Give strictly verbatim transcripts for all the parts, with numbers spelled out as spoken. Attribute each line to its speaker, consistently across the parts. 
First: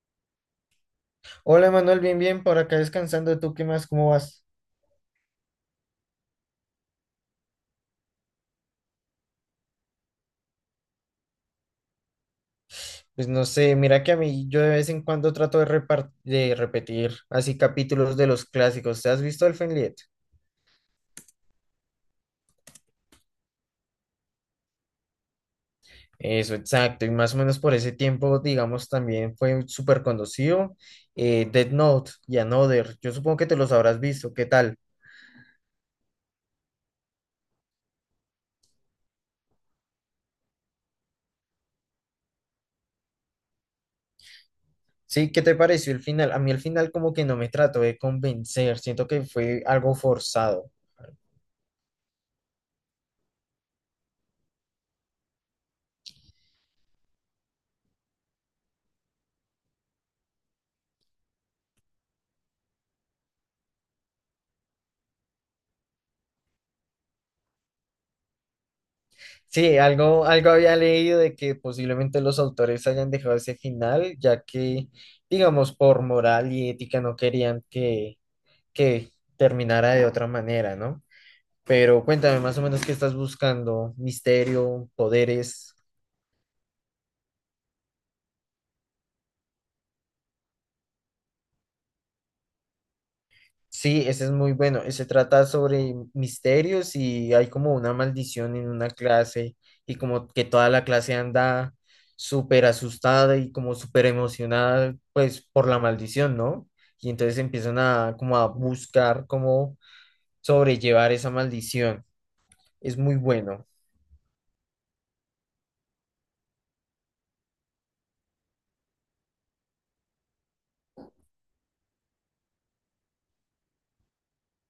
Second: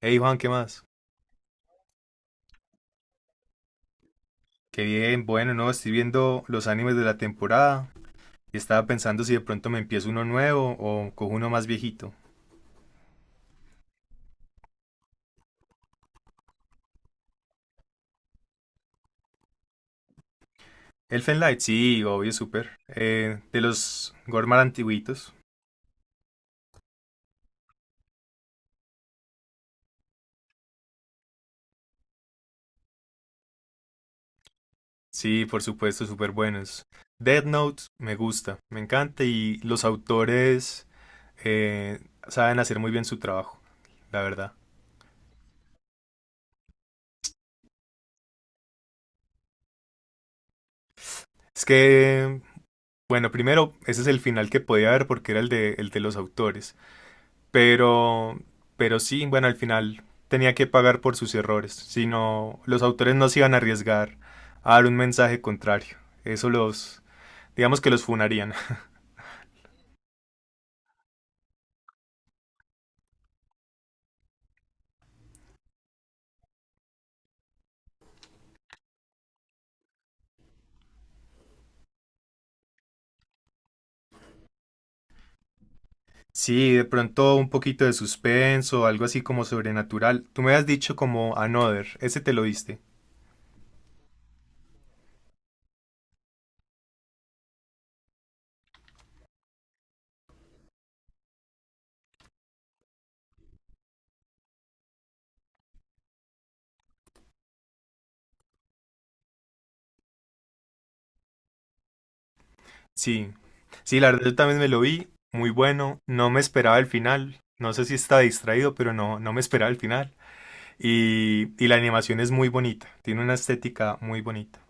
Speaker 1: Hey Juan, ¿qué más?
Speaker 2: Hola Manuel, bien, bien, por acá descansando. ¿Tú qué más? ¿Cómo vas?
Speaker 1: Qué bien, bueno, no, estoy viendo los animes de la temporada y estaba pensando si de pronto me empiezo uno nuevo o cojo uno más viejito.
Speaker 2: Pues no sé, mira que a mí yo de vez en cuando trato de, repar- de repetir así capítulos de los clásicos. ¿Te has visto el Fenliet?
Speaker 1: Elfen Light, sí, obvio, súper. Eh, de los Gormar antiguitos,
Speaker 2: Eso, exacto. Y más o menos por ese tiempo, digamos, también fue súper conocido. Eh, Death Note y Another. Yo supongo que te los habrás visto. ¿Qué tal?
Speaker 1: sí, por supuesto, súper buenos. Death Note, me gusta, me encanta y los autores eh, saben hacer muy bien su trabajo, la verdad.
Speaker 2: Sí, ¿qué te pareció el final? A mí el final como que no me trató de convencer. Siento que fue algo forzado.
Speaker 1: Es que, bueno, primero, ese es el final que podía haber porque era el de, el de los autores. Pero, pero sí, bueno, al final tenía que pagar por sus errores, si no, los autores no se iban a arriesgar a dar un mensaje contrario. Eso los, digamos que los funarían.
Speaker 2: Sí, algo, algo había leído de que posiblemente los autores hayan dejado ese final, ya que, digamos, por moral y ética no querían que, que terminara de otra manera, ¿no? Pero cuéntame más o menos qué estás buscando, misterio, poderes.
Speaker 1: Sí, de pronto un poquito de suspenso, algo así como sobrenatural. Tú me has dicho como Another, ese te lo diste.
Speaker 2: Sí, ese es muy bueno. Se trata sobre misterios y hay como una maldición en una clase y como que toda la clase anda súper asustada y como súper emocionada pues por la maldición, ¿no? Y entonces empiezan a como a buscar cómo sobrellevar esa maldición. Es muy
Speaker 1: Sí,
Speaker 2: bueno,
Speaker 1: sí, la verdad yo también me lo vi, muy bueno, no me esperaba el final. No sé si está distraído, pero no, no me esperaba el final. Y, y la animación es muy bonita, tiene una estética muy bonita.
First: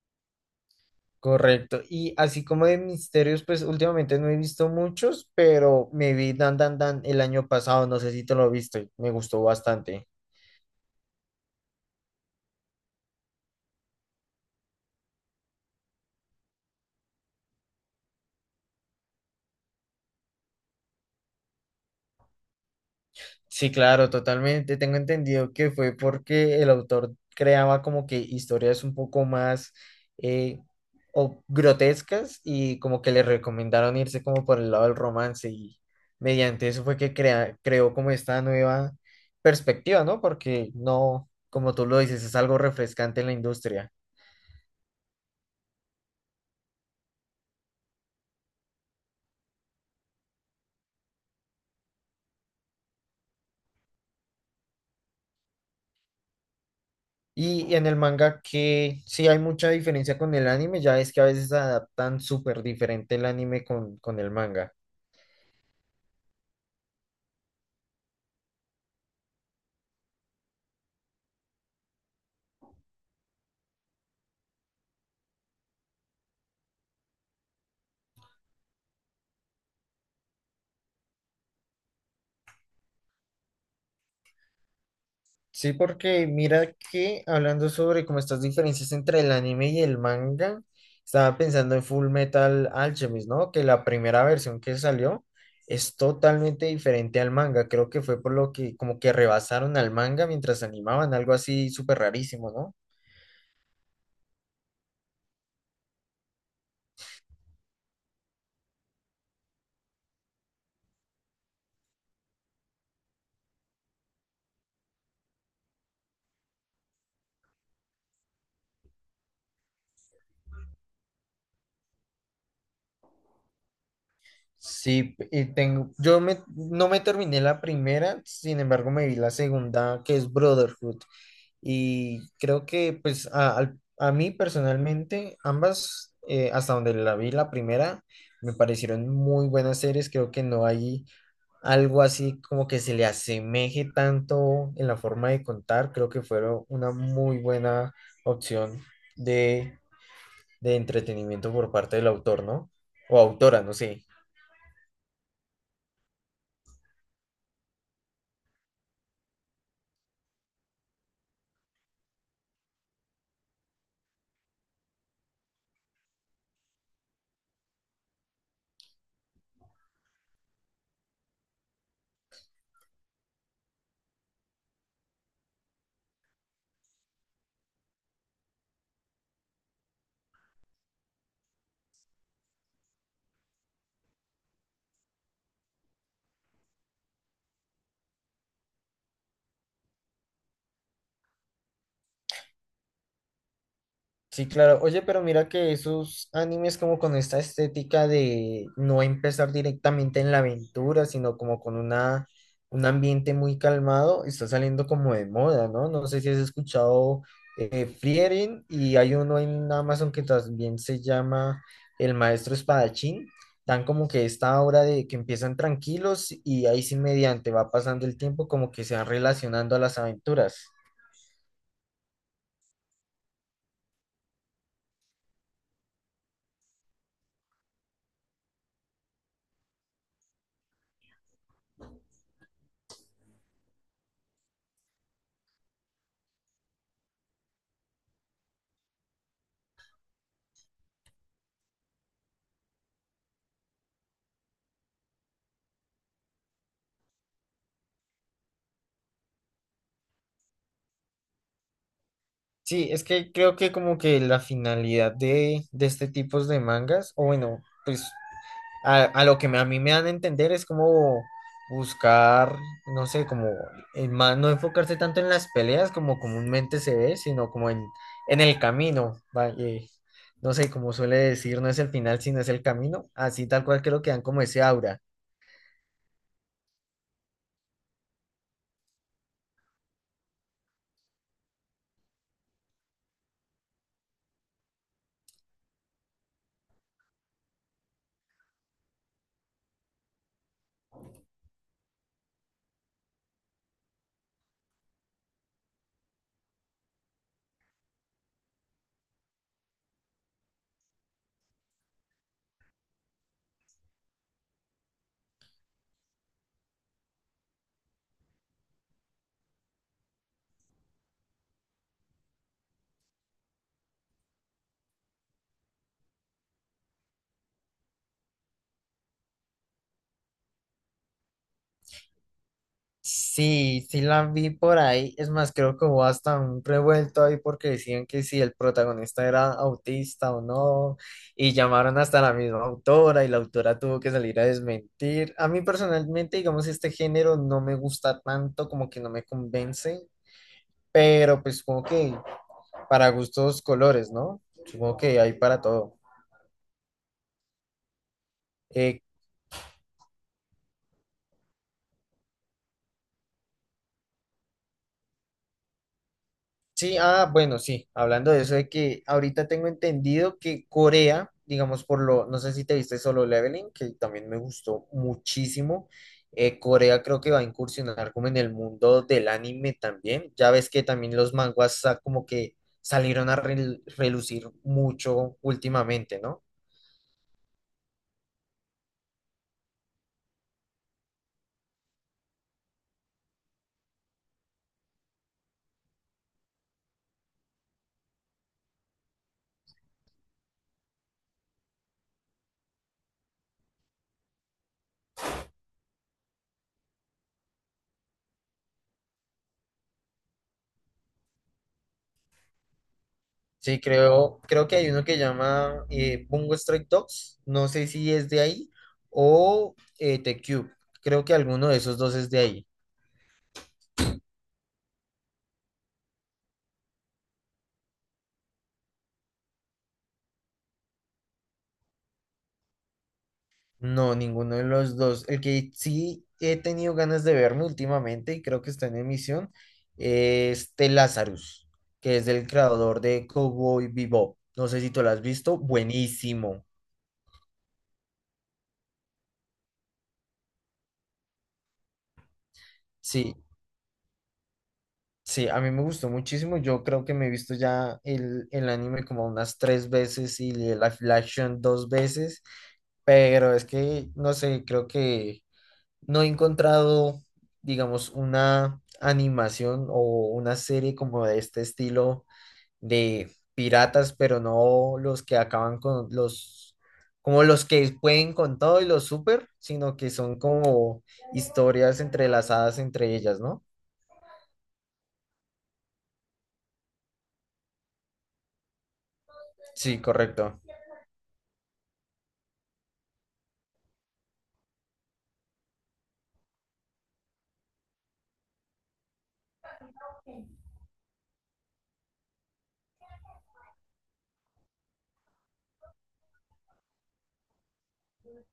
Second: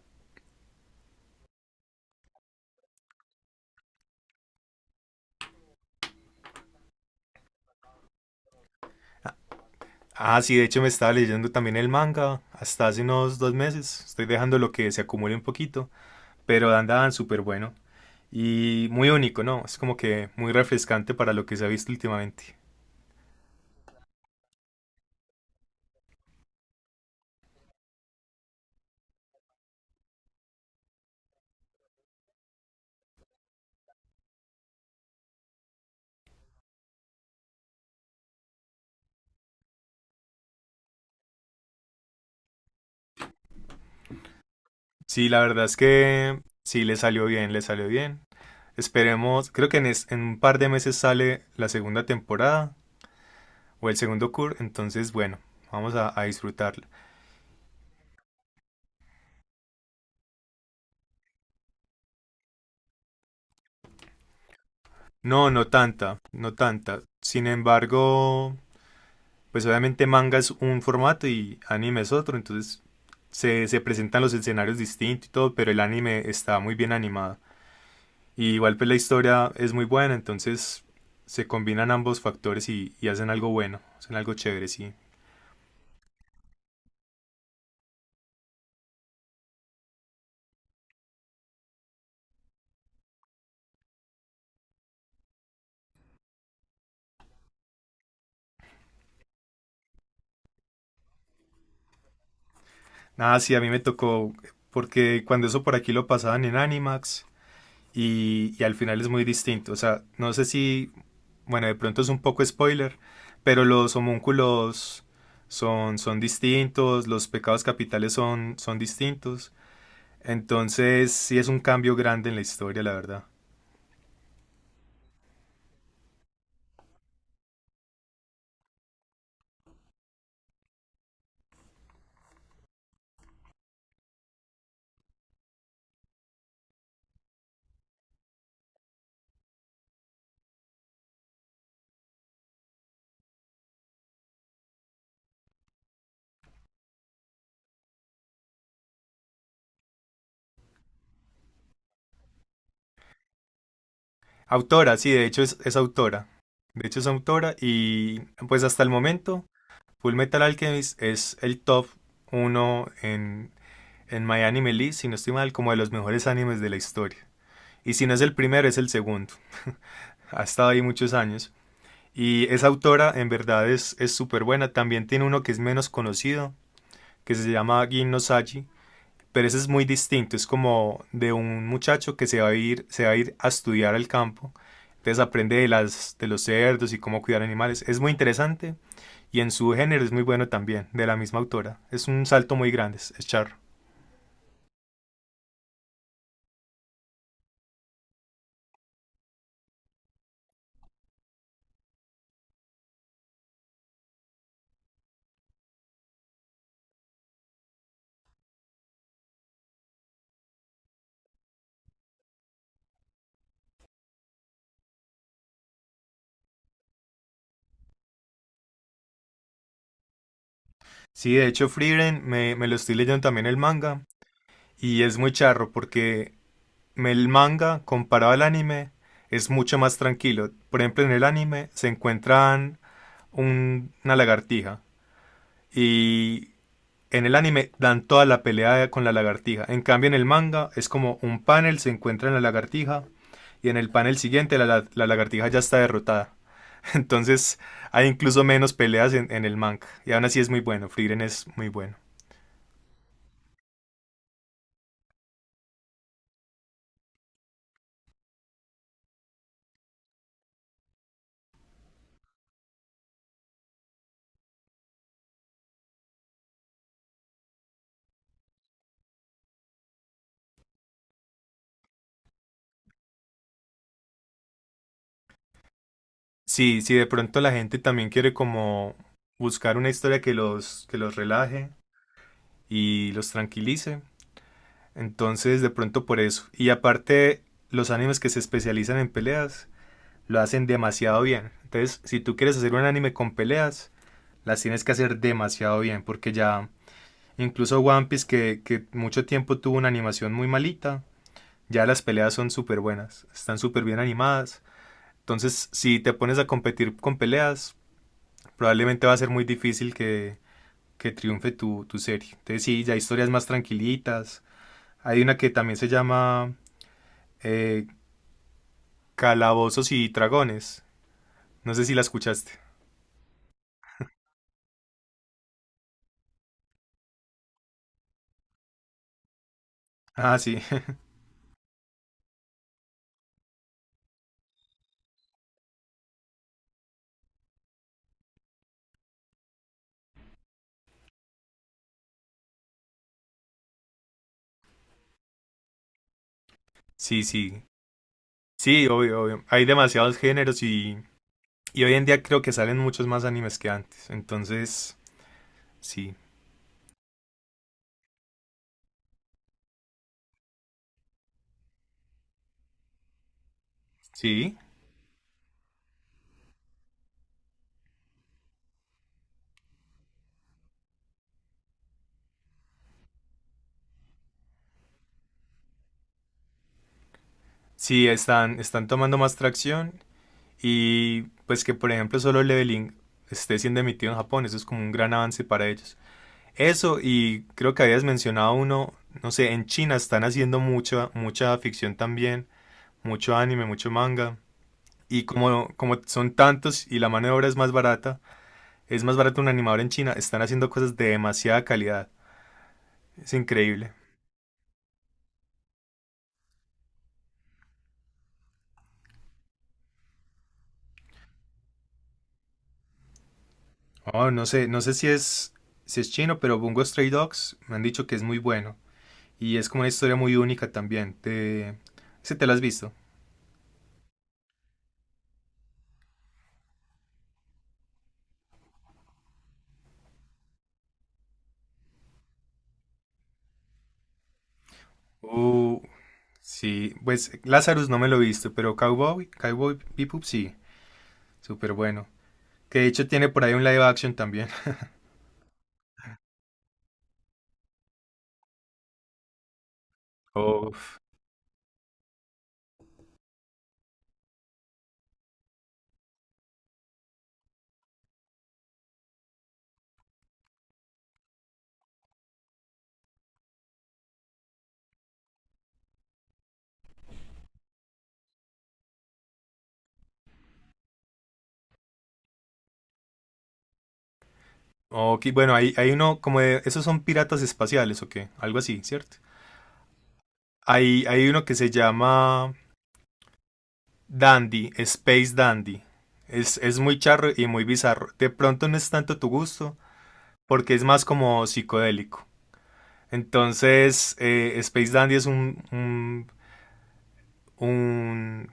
Speaker 2: correcto. Y así como de misterios, pues últimamente no he visto muchos, pero me vi Dan Dan Dan el año pasado, no sé si te lo viste, me gustó bastante.
Speaker 1: Ah, sí, de hecho me estaba leyendo también el manga hasta hace unos dos meses. Estoy dejando lo que se acumule un poquito, pero andaban súper bueno y muy único, ¿no? Es como que muy refrescante para lo que se ha visto últimamente.
Speaker 2: Sí, claro, totalmente. Tengo entendido que fue porque el autor creaba como que historias un poco más eh, o grotescas y como que le recomendaron irse como por el lado del romance y mediante eso fue que crea- creó como esta nueva perspectiva, ¿no? Porque no, como tú lo dices, es algo refrescante en la industria.
Speaker 1: Sí, la verdad es que sí le salió bien, le salió bien. Esperemos, creo que en, es- en un par de meses sale la segunda temporada o el segundo cur, entonces bueno, vamos a, a disfrutarla.
Speaker 2: Y en el manga que sí hay mucha diferencia con el anime, ya es que a veces adaptan súper diferente el anime con, con el manga.
Speaker 1: No, no tanta, no tanta. Sin embargo, pues obviamente manga es un formato y anime es otro, entonces se, se presentan los escenarios distintos y todo, pero el anime está muy bien animado. Y igual pues la historia es muy buena, entonces se combinan ambos factores y, y hacen algo bueno, hacen algo chévere, sí.
Speaker 2: Sí, porque mira que hablando sobre como estas diferencias entre el anime y el manga, estaba pensando en Full Metal Alchemist, ¿no? Que la primera versión que salió es totalmente diferente al manga. Creo que fue por lo que como que rebasaron al manga mientras animaban, algo así súper rarísimo, ¿no?
Speaker 1: Nada, sí, a mí me tocó, porque cuando eso por aquí lo pasaban en Animax, y, y al final es muy distinto. O sea, no sé si, bueno, de pronto es un poco spoiler, pero los homúnculos son, son distintos, los pecados capitales son, son distintos. Entonces, sí es un cambio grande en la historia, la verdad.
Speaker 2: Sí, y tengo, yo me, no me terminé la primera, sin embargo me vi la segunda, que es Brotherhood. Y creo que pues a, al- a mí personalmente ambas, eh, hasta donde la vi la primera, me parecieron muy buenas series. Creo que no hay algo así como que se le asemeje tanto en la forma de contar. Creo que fueron una muy buena opción de, de entretenimiento por parte del autor, ¿no? O autora, no sé.
Speaker 1: Autora, sí, de hecho es, es autora. De hecho es autora y pues hasta el momento Full Metal Alchemist es el top uno en, en My Anime List, si no estoy mal, como de los mejores animes de la historia. Y si no es el primero, es el segundo. Ha estado ahí muchos años. Y esa autora en verdad es es súper buena. También tiene uno que es menos conocido, que se llama Gin no Saji, pero ese es muy distinto. Es como de un muchacho que se va a ir, se va a ir a estudiar al campo. Entonces aprende de, las, de los cerdos y cómo cuidar animales. Es muy interesante y en su género es muy bueno también, de la misma autora. Es un salto muy grande, es, es charro.
Speaker 2: Sí, claro. Oye, pero mira que esos animes como con esta estética de no empezar directamente en la aventura, sino como con una, un ambiente muy calmado, está saliendo como de moda, ¿no? No sé si has escuchado eh, Frieren y hay uno en Amazon que también se llama El Maestro Espadachín. Dan como que esta obra de que empiezan tranquilos y ahí sí mediante va pasando el tiempo como que se van relacionando a las aventuras.
Speaker 1: Sí, de hecho Frieren me, me lo estoy leyendo también el manga y es muy charro porque el manga, comparado al anime, es mucho más tranquilo. Por ejemplo, en el anime se encuentran un- una lagartija y en el anime dan toda la pelea con la lagartija. En cambio, en el manga es como un panel, se encuentra en la lagartija y en el panel siguiente la, la- la lagartija ya está derrotada. Entonces hay incluso menos peleas en, en el manga. Y aún así es muy bueno, Frieren es muy bueno.
Speaker 2: Sí, es que creo que como que la finalidad de, de este tipo de mangas, o bueno, pues a, a lo que me- a mí me dan a entender es como buscar, no sé, como en ma- no enfocarse tanto en las peleas como comúnmente se ve, sino como en, en el camino, va, eh, no sé, como suele decir, no es el final, sino es el camino, así tal cual creo que dan como ese aura.
Speaker 1: Sí, si de pronto la gente también quiere como buscar una historia que los, que los relaje, y los tranquilice. Entonces, de pronto por eso. Y aparte, los animes que se especializan en peleas lo hacen demasiado bien. Entonces, si tú quieres hacer un anime con peleas, las tienes que hacer demasiado bien, porque ya incluso One Piece, que, que mucho tiempo tuvo una animación muy malita, ya las peleas son súper buenas, están súper bien animadas. Entonces, si te pones a competir con peleas, probablemente va a ser muy difícil que, que triunfe tu, tu serie. Entonces, sí, ya historias más tranquilitas, hay una que también se llama eh, Calabozos y Dragones. No sé si la escuchaste.
Speaker 2: Sí, sí la vi por ahí. Es más, creo que hubo hasta un revuelto ahí porque decían que si el protagonista era autista
Speaker 1: Ah,
Speaker 2: o
Speaker 1: sí,
Speaker 2: no. Y llamaron hasta la misma autora y la autora tuvo que salir a desmentir. A mí personalmente, digamos, este género no me gusta tanto, como que no me convence. Pero pues supongo que para gustos colores, ¿no? Supongo que hay para todo.
Speaker 1: sí, sí. Sí,
Speaker 2: Eh,
Speaker 1: obvio, obvio. Hay demasiados géneros y, y hoy en día creo que salen muchos más animes que antes. Entonces, sí,
Speaker 2: Sí, ah, bueno, sí, hablando de eso de que ahorita tengo entendido que Corea, digamos por lo, no sé si te viste Solo Leveling, que también me
Speaker 1: sí,
Speaker 2: gustó muchísimo, eh, Corea creo que va a incursionar como en el mundo del anime también, ya ves que también los manguas sa- como que salieron a rel- relucir mucho últimamente, ¿no?
Speaker 1: sí, están, están tomando más tracción y pues que por ejemplo solo Leveling esté siendo emitido en Japón, eso es como un gran avance para ellos. Eso y creo que habías mencionado uno, no sé, en China están haciendo mucha, mucha ficción también mucho anime, mucho manga. Y como, como son tantos y la mano de obra es más barata, es más barato un animador en China, están haciendo cosas de demasiada calidad. Es
Speaker 2: Sí,
Speaker 1: increíble.
Speaker 2: creo, creo que hay uno que llama eh, Bungo Stray Dogs, no sé si es de ahí, o eh, The Cube, creo que alguno de esos dos es de ahí.
Speaker 1: Oh, no sé, no sé si es, si es, chino, pero Bungo Stray Dogs me han dicho que es muy bueno. Y es como una historia muy única también. Te... ¿Sí te la has visto?
Speaker 2: No, ninguno de los dos. El que sí he tenido ganas de verme últimamente y creo que está en emisión es The Lazarus, que es el creador de Cowboy Bebop. No sé si tú lo has visto.
Speaker 1: Uh,
Speaker 2: Buenísimo.
Speaker 1: sí, pues Lazarus no me lo he visto, pero Cowboy, Cowboy Bebop sí, súper bueno. Que de hecho tiene
Speaker 2: Sí,
Speaker 1: por ahí un live action también.
Speaker 2: sí, a mí me gustó muchísimo. Yo creo que me he visto ya el, el anime como unas tres veces y
Speaker 1: Oh,
Speaker 2: el live action dos veces. Pero es que, no sé, creo que no he encontrado, digamos, una animación o una serie como de este estilo de piratas, pero no los que acaban con los, como los que pueden con todo y los super, sino que son como historias entrelazadas entre ellas, ¿no?
Speaker 1: ok, bueno, hay, hay uno como de... Esos son piratas espaciales, ¿o qué? Algo así, ¿cierto?
Speaker 2: Sí, correcto.
Speaker 1: Hay, hay uno que se llama Dandy, Space Dandy. Es, es muy charro y muy bizarro. De pronto no es tanto tu gusto, porque es más como psicodélico. Entonces, eh, Space Dandy es un, un, un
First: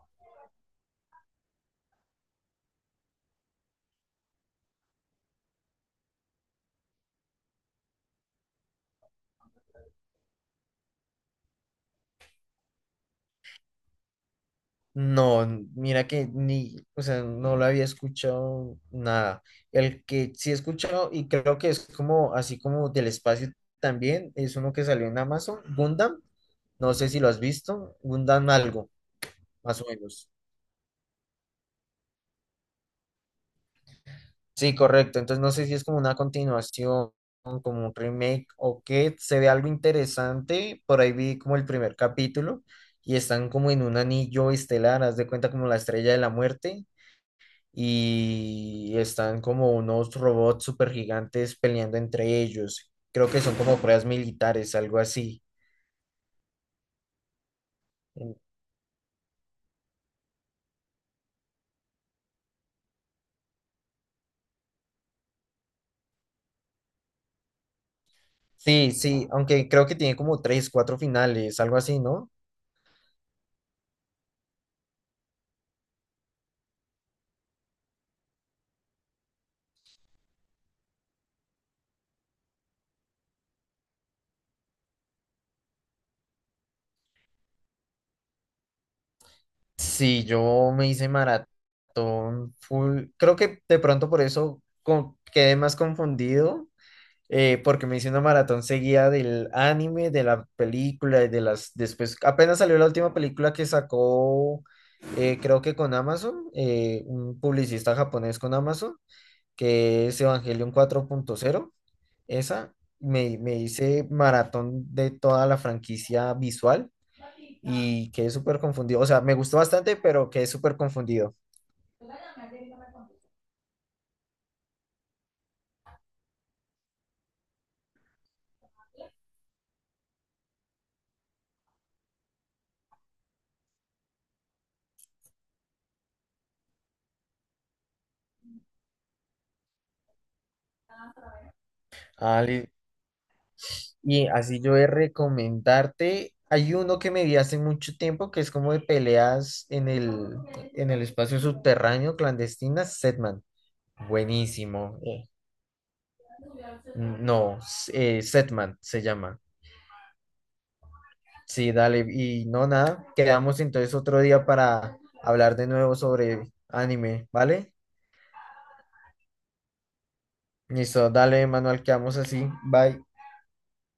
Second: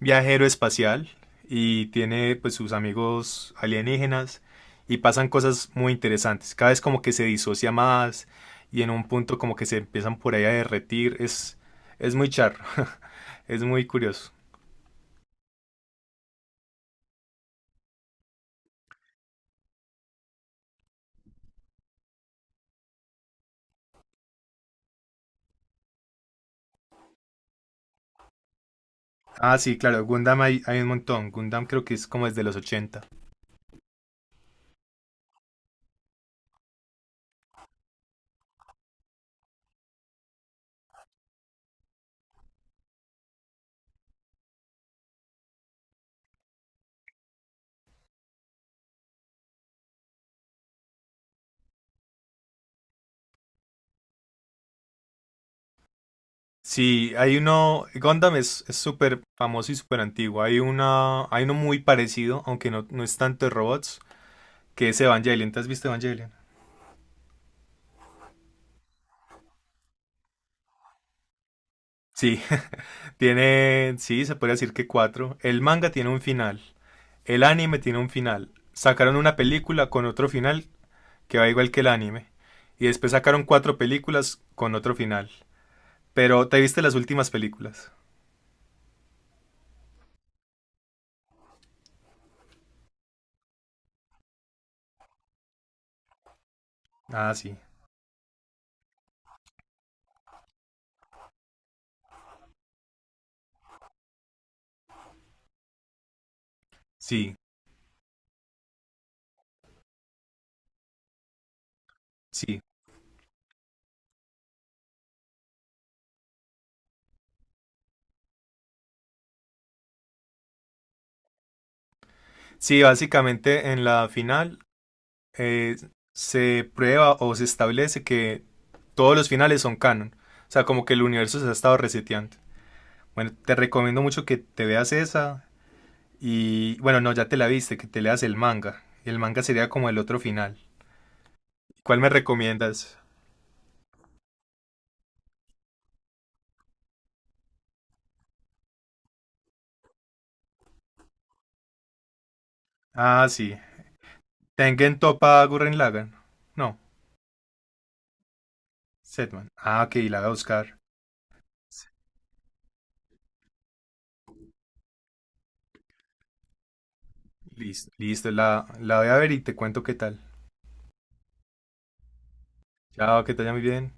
Speaker 1: viajero espacial y tiene pues sus amigos alienígenas y pasan cosas muy interesantes. Cada vez como que se disocia más y en un punto como que se empiezan por ahí a derretir. Es, es muy charro, es muy curioso.
Speaker 2: No, n- mira que ni, o sea, no lo había escuchado nada. El que sí he escuchado y creo que es como así como del espacio también, es uno que salió en Amazon, Gundam, no sé si lo has visto, Gundam algo,
Speaker 1: Ah, sí,
Speaker 2: más o
Speaker 1: claro,
Speaker 2: menos.
Speaker 1: Gundam hay, hay un montón. Gundam creo que es como desde los ochenta.
Speaker 2: Sí, correcto, entonces no sé si es como una continuación, como un remake o qué, se ve algo interesante, por ahí vi como el primer capítulo y están como en un anillo estelar, haz de cuenta como la estrella de la muerte y están como unos robots super gigantes peleando entre ellos. Creo que son como pruebas militares, algo así.
Speaker 1: Sí, hay uno, Gundam es es súper famoso y súper antiguo. Hay una, hay uno muy parecido, aunque no, no es tanto de robots, que es Evangelion. ¿Te has visto Evangelion?
Speaker 2: Sí, sí, aunque creo que tiene como tres, cuatro finales, algo así, ¿no?
Speaker 1: Sí, tiene, sí, se puede decir que cuatro. El manga tiene un final. El anime tiene un final. Sacaron una película con otro final que va igual que el anime. Y después sacaron cuatro películas con otro final. Pero ¿te viste las últimas películas?
Speaker 2: Sí, yo me hice maratón full. Creo que de pronto por eso co- quedé más confundido
Speaker 1: Ah, sí.
Speaker 2: eh, porque me hice una maratón seguida del anime, de la película y de las. Después, apenas salió la última película que sacó, eh, creo que con Amazon, eh,
Speaker 1: Sí,
Speaker 2: un publicista japonés con Amazon, que es Evangelion cuatro punto cero.
Speaker 1: sí.
Speaker 2: Esa, me, me hice maratón de toda la franquicia visual y quedé súper confundido. O sea, me gustó bastante, pero quedé súper confundido.
Speaker 1: Sí, básicamente en la final eh, se prueba o se establece que todos los finales son canon. O sea, como que el universo se ha estado reseteando. Bueno, te recomiendo mucho que te veas esa. Y bueno, no, ya te la viste, que te leas el manga. El manga sería como el otro final. ¿Cuál me
Speaker 2: Ah, li-
Speaker 1: recomiendas?
Speaker 2: y así yo de recomendarte, hay uno que me vi hace mucho tiempo que es como de peleas en el, en el espacio subterráneo clandestina,
Speaker 1: Ah,
Speaker 2: Setman.
Speaker 1: sí. Tengen
Speaker 2: Buenísimo. eh,
Speaker 1: Toppa Gurren Lagann. No,
Speaker 2: No, eh, Setman se llama.
Speaker 1: Setman. Ah, ok, la voy a buscar.
Speaker 2: Sí, dale. Y no, nada, quedamos entonces otro día para hablar de nuevo sobre anime, ¿vale?
Speaker 1: Listo, listo, la, la voy a ver y te cuento qué tal.
Speaker 2: Listo, dale, Manuel, quedamos así. Bye.
Speaker 1: Chao, que te vaya muy bien.